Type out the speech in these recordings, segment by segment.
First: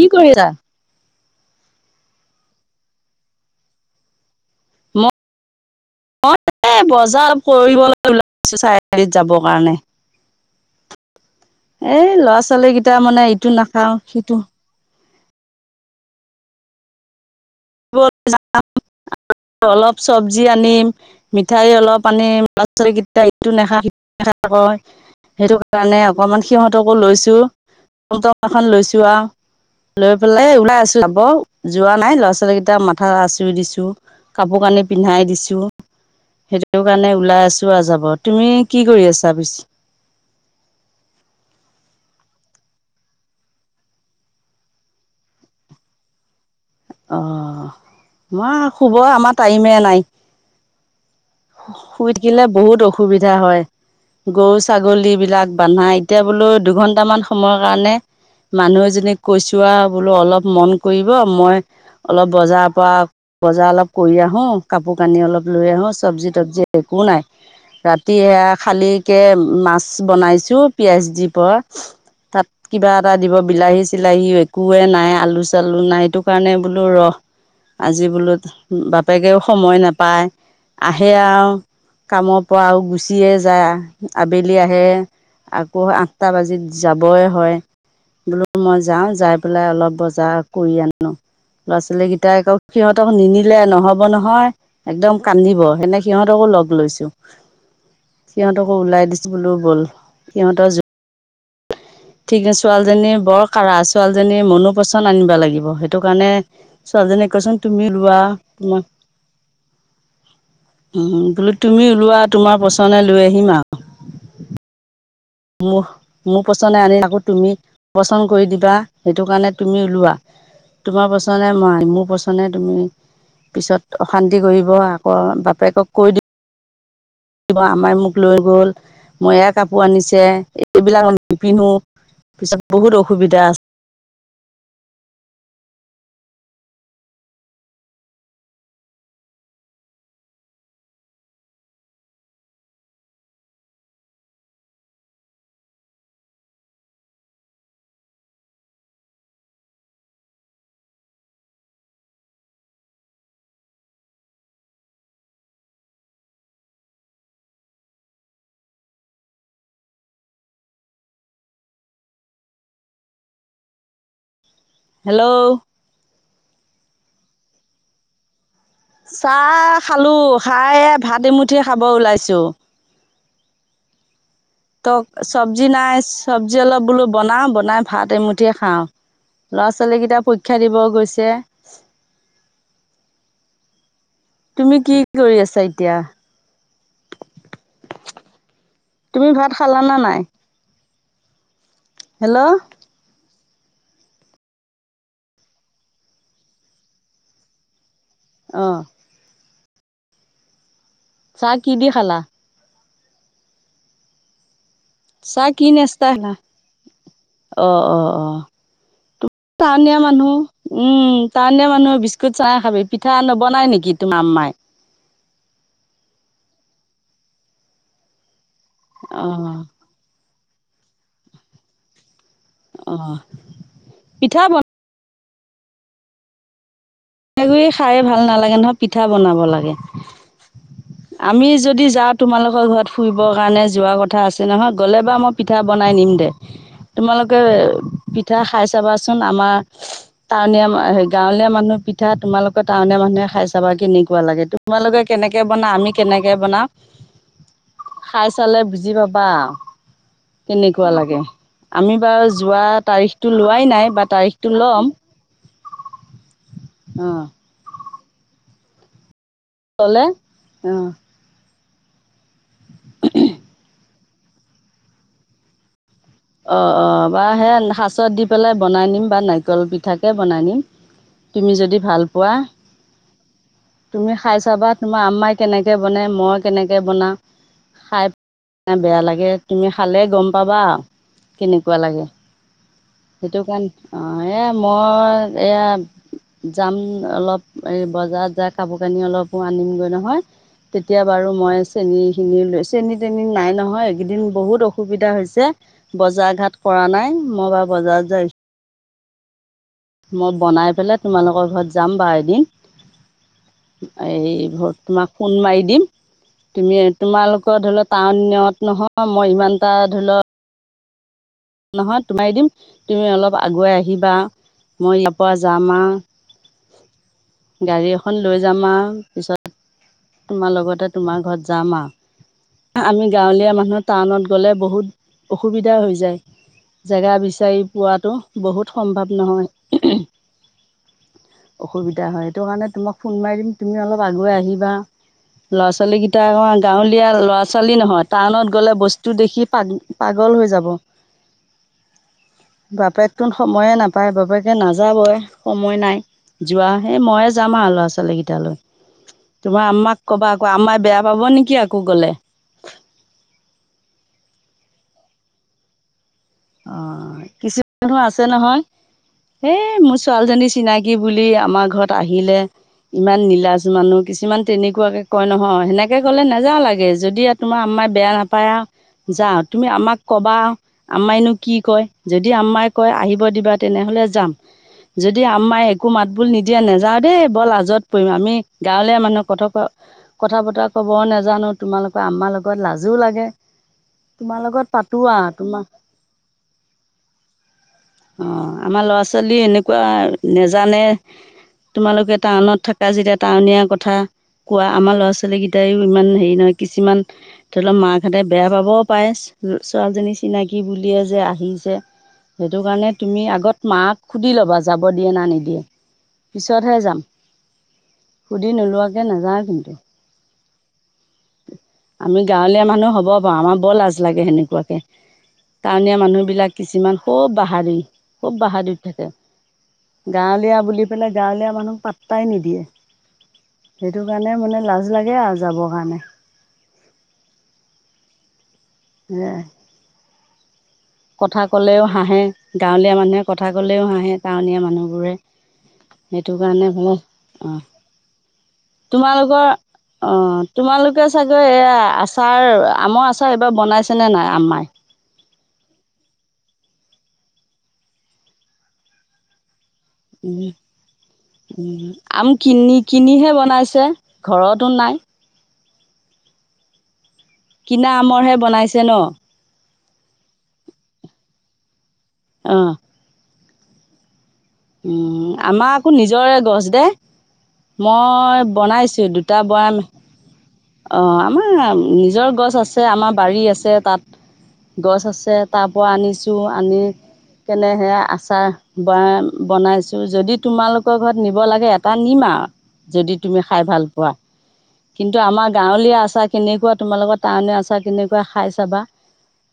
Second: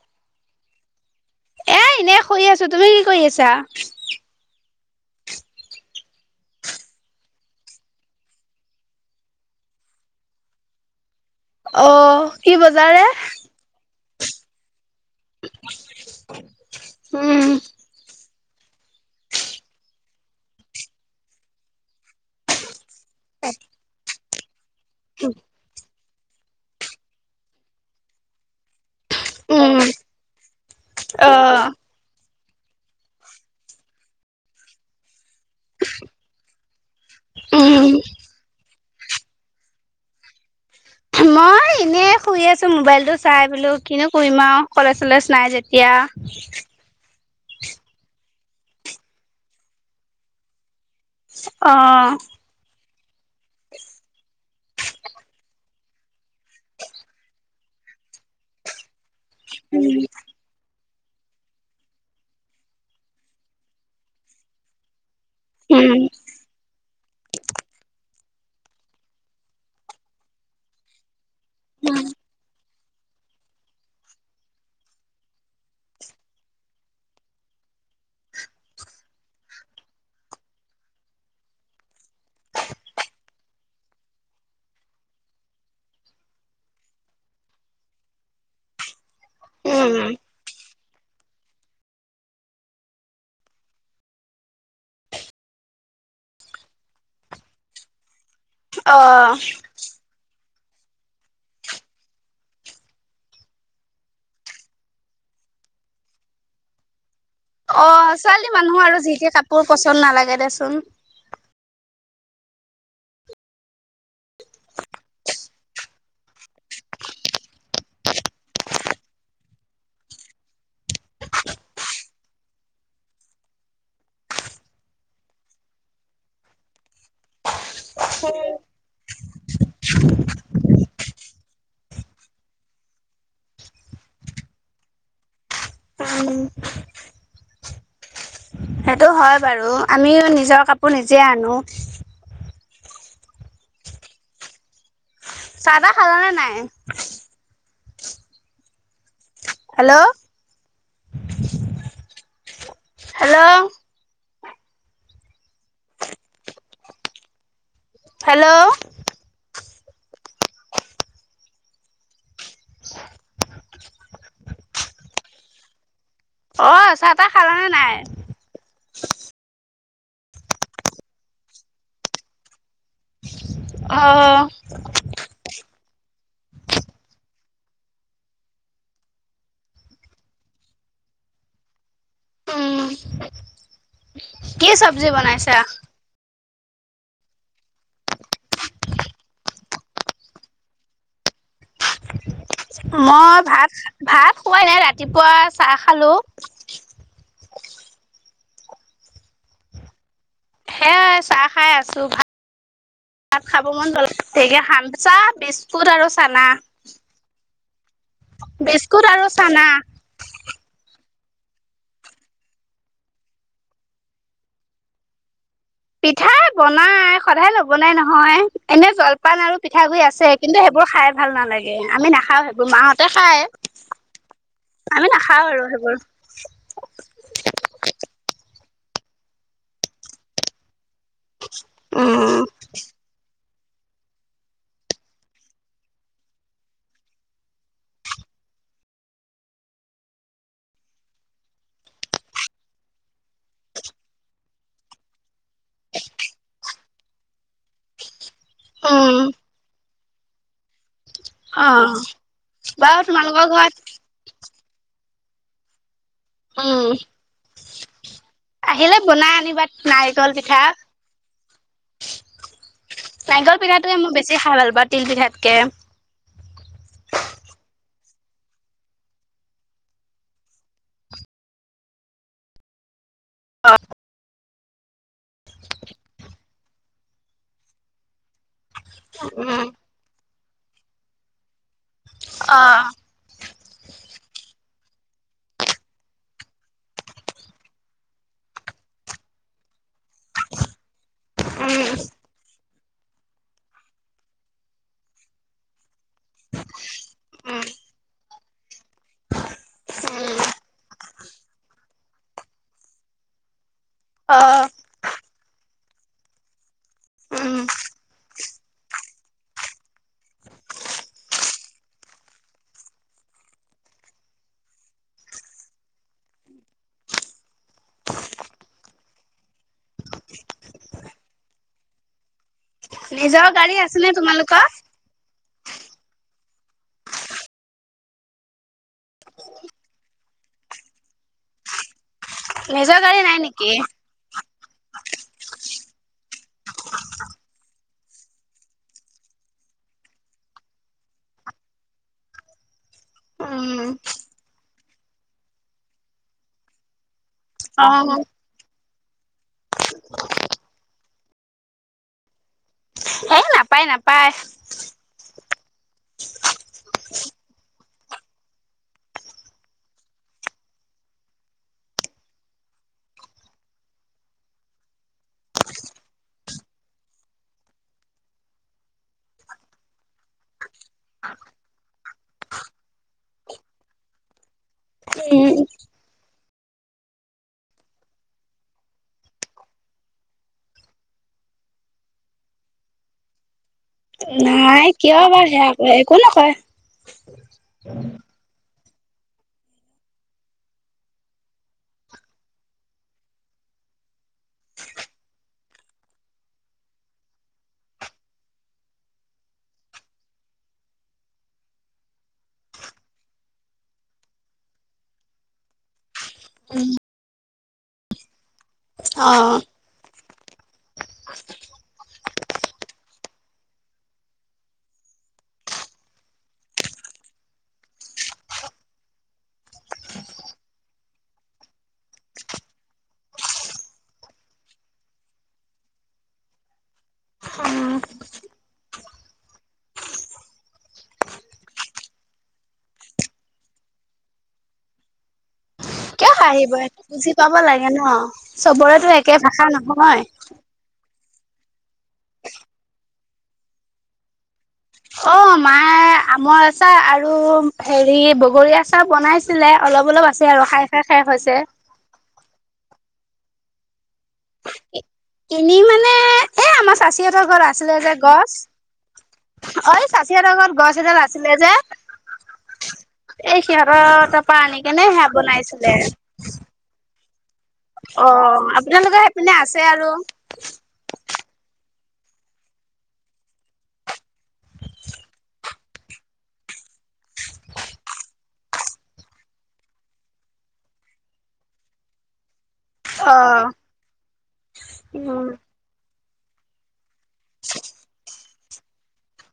কি কৰি আছা? এ! এনে শুই আছো তুমি কি কৰি আছা? ম অ, এই বজাৰ অলপ কৰিবলৈ ওলাইছো চাৰিআলিত যাব কাৰণে। এ! অ' ল'ৰা- কি ছোৱালী কেইটা বজাৰে? মানে ইটো নাখাও, সিটো উ'ম। বল যাওঁ, বলা। অলপ চব্জি আনিম, মিঠাই অলপ আনিম। ল'ৰা- ছোৱালীৰ ইটো নেখাও সেইটো নেখাও কয় সেইটো কাৰণে। অকনমান সিহতকো লৈছো এ লৈছো। লোৱা উম, লৈ পেলাই ওলাই আছো, যাব অ' যোৱা নাই ল'ৰা -ছো ছোৱালীকেইটাৰ মাথা আচুৰি দিছো, কাপোৰ কানি পিন্ধাই দিছো। সেইটো কাৰণে ওলাই আছো আৰু উম, যাব তুমি কি কৰি আছা পিছে? মই এনে শুই আছো, মোবাইল টো চাই বোলো কিনো কৰিম আৰু কলেজ কলেজ নাই যেতিয়া। য়া। অ মই শুব আমাৰ টাইমে নাই। অ' শুই থাকিলে বহুত অসুখ সুবিধা হয়, গৰু ছাগলী বিলাক বনাই এতিয়া বোলো দুঘণ্টামান সময়ৰ কাৰণে মানুহ এজনীক কৈছোৱা উম, বোলো অলপ মন কৰিব মই অলপ বজাৰ পৰা বজাৰ অলপ কৰি আহো কাপোৰ পানী অলপ লৈ আহোঁ উম, চব্জি তবজি একো নাই সেয়া খালিকৈ মাছ বনাইছোঁ পিঁয়াজ দি প তাত কিবা এটা দিব বিলাহী - চিলাহী একোৱে নাই আলু - চালু নাই এইটো কাৰণে বোলো ৰস আজি বোলোত বাপেকেও সময় নাপায় আহে আৰু কামৰ পৰা আৰু গুচিয়ে যায় আবেলি আহে। আকৌ আঠটা বাজিত যাবই হয়, বোলো মই যাওঁ যাই পেলাই অলপ উম, বজাৰ কৰি আনো। ল'ৰা ছোৱালীকেইটাই আকৌ সিহঁতক নিনিলে নহব নহয় একদম কান্দিব সেনে সিহতকো লগ লৈছো সিহঁতকো ওলাই অ' দিছোঁ বুলো বল সিহঁতৰ ঠিক ছোৱালীজনী বৰ কাৰা ছোৱালীজনী মনো পচন আনিব লাগিব সেইটো কাৰণে ছোৱালীজনী কোৱাচোন তুমি অ' লোৱা, ছোৱালী মানুহ উম আৰু যি টি কাপোৰ পচন্দ নালাগে দেচোন। বুলো তুমি ওলোৱা তোমাৰ পছনে লৈ আহিম আৰু। ম - মোৰ পচন্দ আনি আকৌ তুমি পচন্দ কৰি দিবা সেইটো কাৰণে তুমি ওলোৱা। তোমাৰ পচন্দ মই, মোৰ পচন্দে তুমি। পিছত অশান্তি কৰিব আকৌ বাপেকক কৈ দিওঁ আমাই মোক লৈ গ'ল মইে কাপোৰ আনিছে এইবিলাক নিপিন্ধো। পিছত বহুত অসুবিধা আছে। উম, সেইটো হয় বাৰু আমিও নিজৰ কাপোৰ নিজে আনো। চাহ- তাহ খালানে নাই? Hello hello. হেল্ল'। [inaudible] হেল্ল'। অ' চাহ - তাহ খালা নে নাই? চাহ খালো, খাইে ভাত এমুঠি খাব ওলাইছো। অ ত চব্জি নাই চব্জি অলপ বোলো বনাও বনাই ভাত এমুঠিয়ে খাওঁ ল'ৰা ছোৱালী কেইটা পৰীক্ষা দিব গৈছে অম তুমি কি কৰি আছা এতিয়া তুমি ভাত খালানা নাই হেল্ল' মই ভাত ভাত খোৱাই নাই ৰাতিপুৱা চাহ খালো আহঁ হেই চাহ খাই কি দি আছো ভ খালা? চাত খাব মন জ্বলে শান চাহ কি বিস্কুট আৰু নাস্তা খালা? চানা অ অ অ বিস্কুট আৰু চানা টাউনীয়া মানুহ উম তাৰণে মানুহে বিস্কুট চাই খাবি পিঠা নবনাই নেকি তোম মাম্মাই পিঠাই বনাই সদায় নবনাই নহয় এনে জলপান আৰু অ', পিঠাগুৰি আছে কিন্তু সেইবোৰ খাই ভাল নালাগে আমি নাখাওঁ সেইবোৰ মাহতে অ', খায় পিঠা বনাই আমি নাখা খাওঁ আৰু সেইবোৰ কৰি খাই ভাল নালাগে নহয় পিঠা বনাব লাগে আমি যদি যাওঁ উম, তোমালোকৰ ঘৰত ফুৰিবৰ কাৰণে যোৱাৰ কথা আছে নহয় গ'লে বাৰ মই পিঠা বনাই নিম দে তোমালোকে পিঠা খাই চাবাচোন আমাৰ টাউনীয়া গাঁৱলীয়া মানুহ পিঠা তোমালোকৰ টাউনীয়া মানুহে খাই চাবা কেনেকুৱা লাগে তোমালোকে কেনেকে বনা আমি কেনেকে বনা খাই চালে বুজি উম, পাবা কেনেকুৱা লাগে অ', আমি বাৰু যোৱা বাৰু তাৰিখটো তোমালোকৰ লোৱাই ঘৰত নাই বা তাৰিখটো ল'ম উম, অ আহিলে বনাই আনিবা ল'লে নাৰিকল পিঠা। অ নাৰিকল পিঠাটোৱে মই বেছি খাই ভাল পাওঁ তিল পিঠাতকে। অ' অ' বা সেয়া সাচত দি পেলাই বনাই নিম বা নাৰিকল পিঠাকে বনাই নিম। তুমি যদি ভাল পোৱা তুমি খাই চাবা তোমাৰ আম্মাই কেনেকে বনাই মই কেনেকে বনাওঁ খাই [unintelligible] বেয়া লাগে উম, তুমি খালে গম পাবা কেনেকুৱা লাগে। সেইটো কাৰণে অ, এ মই এয়া যাম অলপ এই বজাৰত যায় কাপোৰ-কানি অলপো আনিমগৈ নহয় তেতিয়া বাৰু মই উম, চেনী খিনি লৈ চেনী-তেনি নাই নহয়, এইকেইদিন বহুত অসুবিধা হৈছে। বজাৰ ঘাট কৰা নাই, মই উম, বাৰ বজাৰত যাই মই বনাই পেলাই তোমালোকৰ ঘৰত যাম বা এদিন। অ', এইবোৰ তোমাক ফোন মাৰি দিম। তুমি তোমালোকৰ উম। ধৰি লও টাউনত নহয় মই ইমানটা ধৰি ল, নহয় তোমা [unintelligible] দিম তুমি অলপ আগুৱাই আহিবা মই ইয়াপা জাম আ গাড়ী এখন লৈ যাম আৰু পিছত তোমাৰ লগতে তোমাৰ ঘৰত যাম আৰু। আমি নিজৰ গাঁৱলীয়া গাড়ী মানুহ আছেনে টাউনত গ'লে তোমালোকৰ? বহুত অসুবিধা হৈ যায়। জেগা বিচাৰি পোৱাটো বহুত সম্ভৱ নহয়। অসুবিধা হয় সেইটো কাৰণে তোমাক নিজৰ ফোন গাড়ী নাই মাৰি দিম নেকি? তুমি অলপ আগুৱাই আহিবা। ল'ৰা-ছোৱালী কেইটা অকমান গাঁৱলীয়া ল'ৰা -ছোৱালী নহয় টাউনত গ'লে বস্তু দেখি পাগ- পাগল হৈ যাব। বাপেক তোন সময়ে উম, নাপায় বাপেকে নাযাবই সময় নাই। যোৱা সেই ময়ে যাম আৰু ল'ৰা-ছোৱালী অ', কেইটালৈ। তোমাৰ আম্মাক কবা আকৌ আম্মাই বেয়া পাব নেকি আকৌ গ'লে? নাপায়-নাপায়। অ, কি [unintelligible] মানুহ আছে নহয়। এ মোৰ ছোৱালীজনী চিনাকি বুলি আমাৰ ঘৰত আহিলে। ইমান নীলাজ মানুহ কিছুমান তেনেকুৱাকে কয় নহয় সেনেকে ক'লে নাযাওঁ লাগে যদি এ তোমাৰ আম মাই বেয়া নাপায় আৰু যা তুমি আম্মাক কবা। আম্মাইনো কি কয় যদি আম্মাই কয় আহিব দিবা তেনেহলে যাম। যদি উম, আম্মাই একো মাতবোল নিদিয়া নাযাও দেই বৰ লাজত পৰিম আমি গাঁৱলীয়া মানুহৰ কথ ক কথা বতৰা কব নাজানো তোমালোকৰ আম্মাৰ লগত লাজো লাগে। তোমাৰ লগত নাই পাতো কিয় আৰু এবাৰ তোমাৰ সেয়া ক একো নকয়। অ আমাৰ ল'ৰা ছোৱালী এনেকুৱা নেজানে তোমালোকে টাউনত থকা যেতিয়া টাউনীয়া কথা কোৱা আমাৰ ল'ৰা ছোৱালী কেইটায়ও ইমান হেৰি নহয় কিছুমান ধৰি লও মাকহঁতে বেয়া পাবও পাৰে। ছোৱালীজনী চিনাকি বুলিয়ে যে আহিছে। সেইটো কাৰণে তুমি আগত মাক সুধি ল'বা যাব দিয়ে না নিদিয়ে। পিছতহে যাম। সুধি নোলোৱাকৈ নাযাওঁ অ', কিন্তু [inaudible] আমি গাঁৱলীয়া মানুহ হ'ব পাৰো আমাৰ বৰ লাজ লাগে সেনেকুৱাকে। টাউনীয়া মানুহবলাক কিছুমান খুব বাহাদুৰিৰ খুব বাহাদুৰিত থাকে। গাঁৱলীয়া বুলি পেলাই গাঁৱলীয়া মানুহক পাত্তাই নিদিয়ে। সেইটো কাৰণে মানে লাজ লাগে আৰু যাবৰ কাৰণে। উম, সেই কথা ক'লেও হাঁহে গাঁৱলীয়া মানুহে কথা কলেও হাঁহে টাউনীয়া মানুহবোৰে [unintelligible] কিয় সেইটো কাৰণে হাঁহিব ভাল বুজি পাব অ লাগে ন। চবৰেতো একে তোমালোকৰ ভাষা অ নহয়। তোমালোকে চাগৈ এয়া আচাৰ আমৰ আচাৰ এইবাৰ বনাইছে নে নাই আম্মাই? অ মায় আমৰ আচাৰ আৰু হেৰি বগৰী আচাৰ বনাইছে ছিলে অলপ অলপ আছে আৰু খাই খাই খাই হৈছে উম, আম কিনি কিনিহে বনাইছে ঘৰতো নাই কিনি মানে এ আমাৰ চাচি হসতৰ ঘৰত কিনা আছিলে যে আমৰহে বনাইছে ন গছ ঐ চাচিয়াৰ আগত গছ এডাল আছিলে যে অ' এই সিহঁতৰ তা পৰা আনি কেনে সেয়া উম, আমাৰ আকৌ বনাইছিলে নিজৰে গছ দে অ মই বনাইছো আপোনালোকৰ দুটা সেইপিনে বয়াম আছে আৰু অ' আমাৰ নিজৰ গছ আছে আমাৰ বাৰী আছে তাত গছ আছে তাৰ পৰা আনিছোঁ আনি কেনেহে আচাৰ ব-বনাইছো যদি তোমালোকৰ ঘৰত নিব লাগে এটা নিম আৰু। যদি অ তুমি খাই ভাল পোৱা কিন্তু উম আমাৰ গাঁৱলীয়া আচাৰ খিনুৱা তোমাৰ লগত টাউনৰ আচাৰ কেনেকুৱৈ খাই চাবা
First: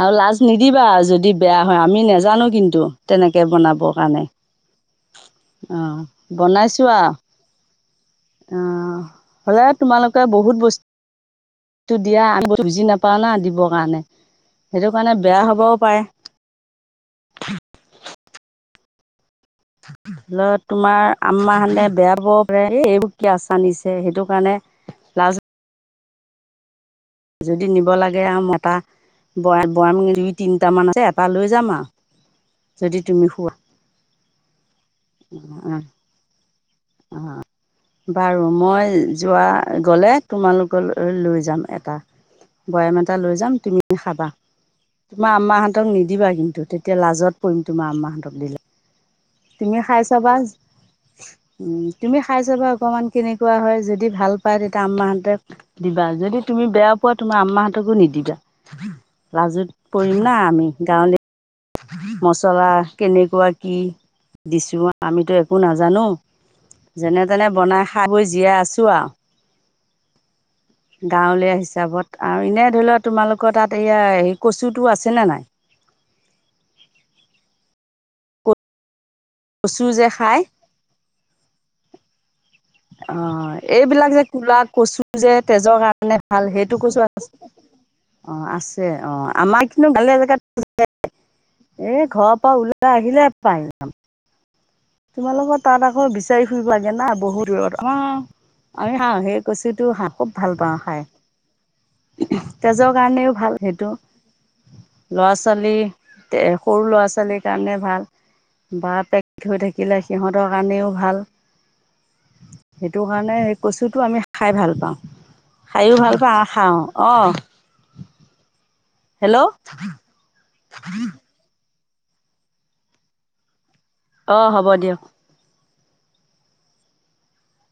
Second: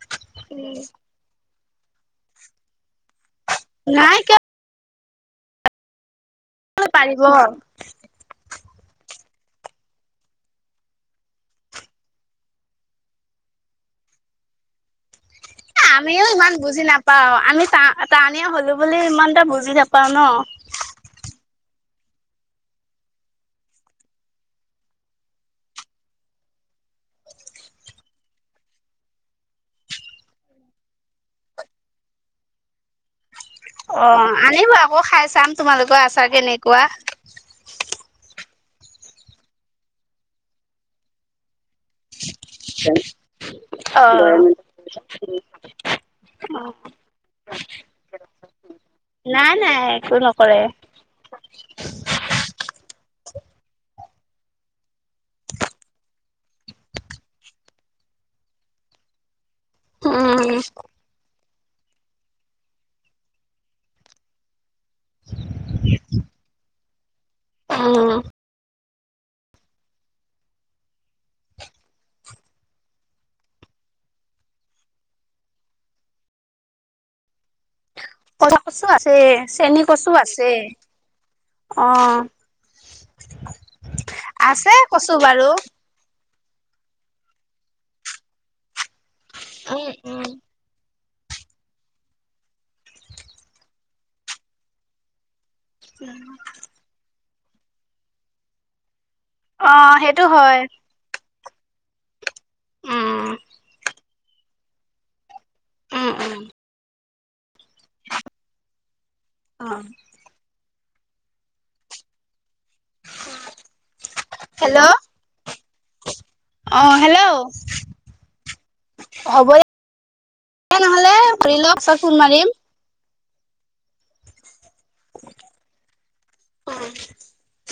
আৰু লাজ নিদিবা আৰু যদি বেয়া হয় আমি নাজানো কিন্তু তেনেকে বনাব নাই কাৰণে, অ' পাৰিব অ হ'লে তোমালোকে বহুত বস্তু সেটো দিয়া আমি বুজি নাপাও না দিবৰ কাৰণে সেইটো কাৰণে বেয়া হ'বও পাৰে আমিও ইমান বুজি নাপাও আমি টানি হলো বুলি ইমান এটা বুজি নাপাও ন ল তোমাৰ আম্মা হানে বেয়া পাব পাৰে এই এইবোৰ কি আচাৰ নিছে সেইটো কাৰণে লাজ যদি নিব লাগে আৰু মতা ব বয়াম দুই তিনটাামান আছে এটা লৈ যাম আৰু যদি তুমি খোৱা অ আনিব আকৌ খাই চাম অঁ তোমালোকৰ আচাৰ কেনেকুৱা বাৰু মই যোৱা গ'লে তোমালোকলৈ লৈ যাম বয়াম এটা লৈ যাম তুমি অ খাবা তোমাৰ আম্মাহতক নিদিবা কিন্তু তেতিয়া লাজত পৰিম তোমাৰ আম্মাহঁতক দিলে নাই নাই তুমি খাই একো চাবা নকৰে উ তুমি খাই চাবা অকমান কেনেকুৱা হয় যদি দি ভাল পায় তেতিয়া আম্মাহঁতে দিবা যদি তুমি বেয়া পোৱা তুমি আম্মাহঁতকো নিদিবা লাজত পৰিম না উম আমি গাঁৱলীয়া মছলা কেনেকুৱা কি দিছো আমিতো একো নাজানো যেনে তেনে বনাই খাই উম বৈ জীয়াই আছো আৰু গাঁৱলীয়া হিচাপত আৰু এনে ধৰি লও তোমালোকৰ তাত এয়া হে কচুতটো আছে নে নাই [inaudible] কলা কচু আছে চেনী যে কচু খাই আছে অ অ এইবিলাক যে কুলা আছে কচু যে বাৰু তেজৰ কাৰণে ভাল সেইটো কছো অ আছে অ আমাৰ কিন্তু ভালে জেগাত এ ঘৰৰ পৰা ওলাই আহিলে পাই জাম তোমালোকৰ তাত আকৌ বিচাৰি ফুৰিবাগে না বহুত দূৰত অ সেই অ কচুটো খাই, সেইটো খুব ভাল হয় পাওঁ খাই। তেজৰ উম কাৰণেও ভাল সেইটো ল'ৰা ছোৱালী উম উম ল'ৰা ছোৱালী সৰু ল'ৰা ছোৱালীৰ কাৰণে ভাল বা অ শিকিলে সিহঁতৰ কাৰণেও ভাল সেইটো কাৰণে এই কচুটো আমি খাই ভাল হেল্ল' পাওঁ। খাইও ভাল পাওঁ আৰু খাওঁ অ হেল্ল' তেনেহলে ধৰি লওক পিচত ফোন মাৰিম। অ হ'ব দিয়ক। উম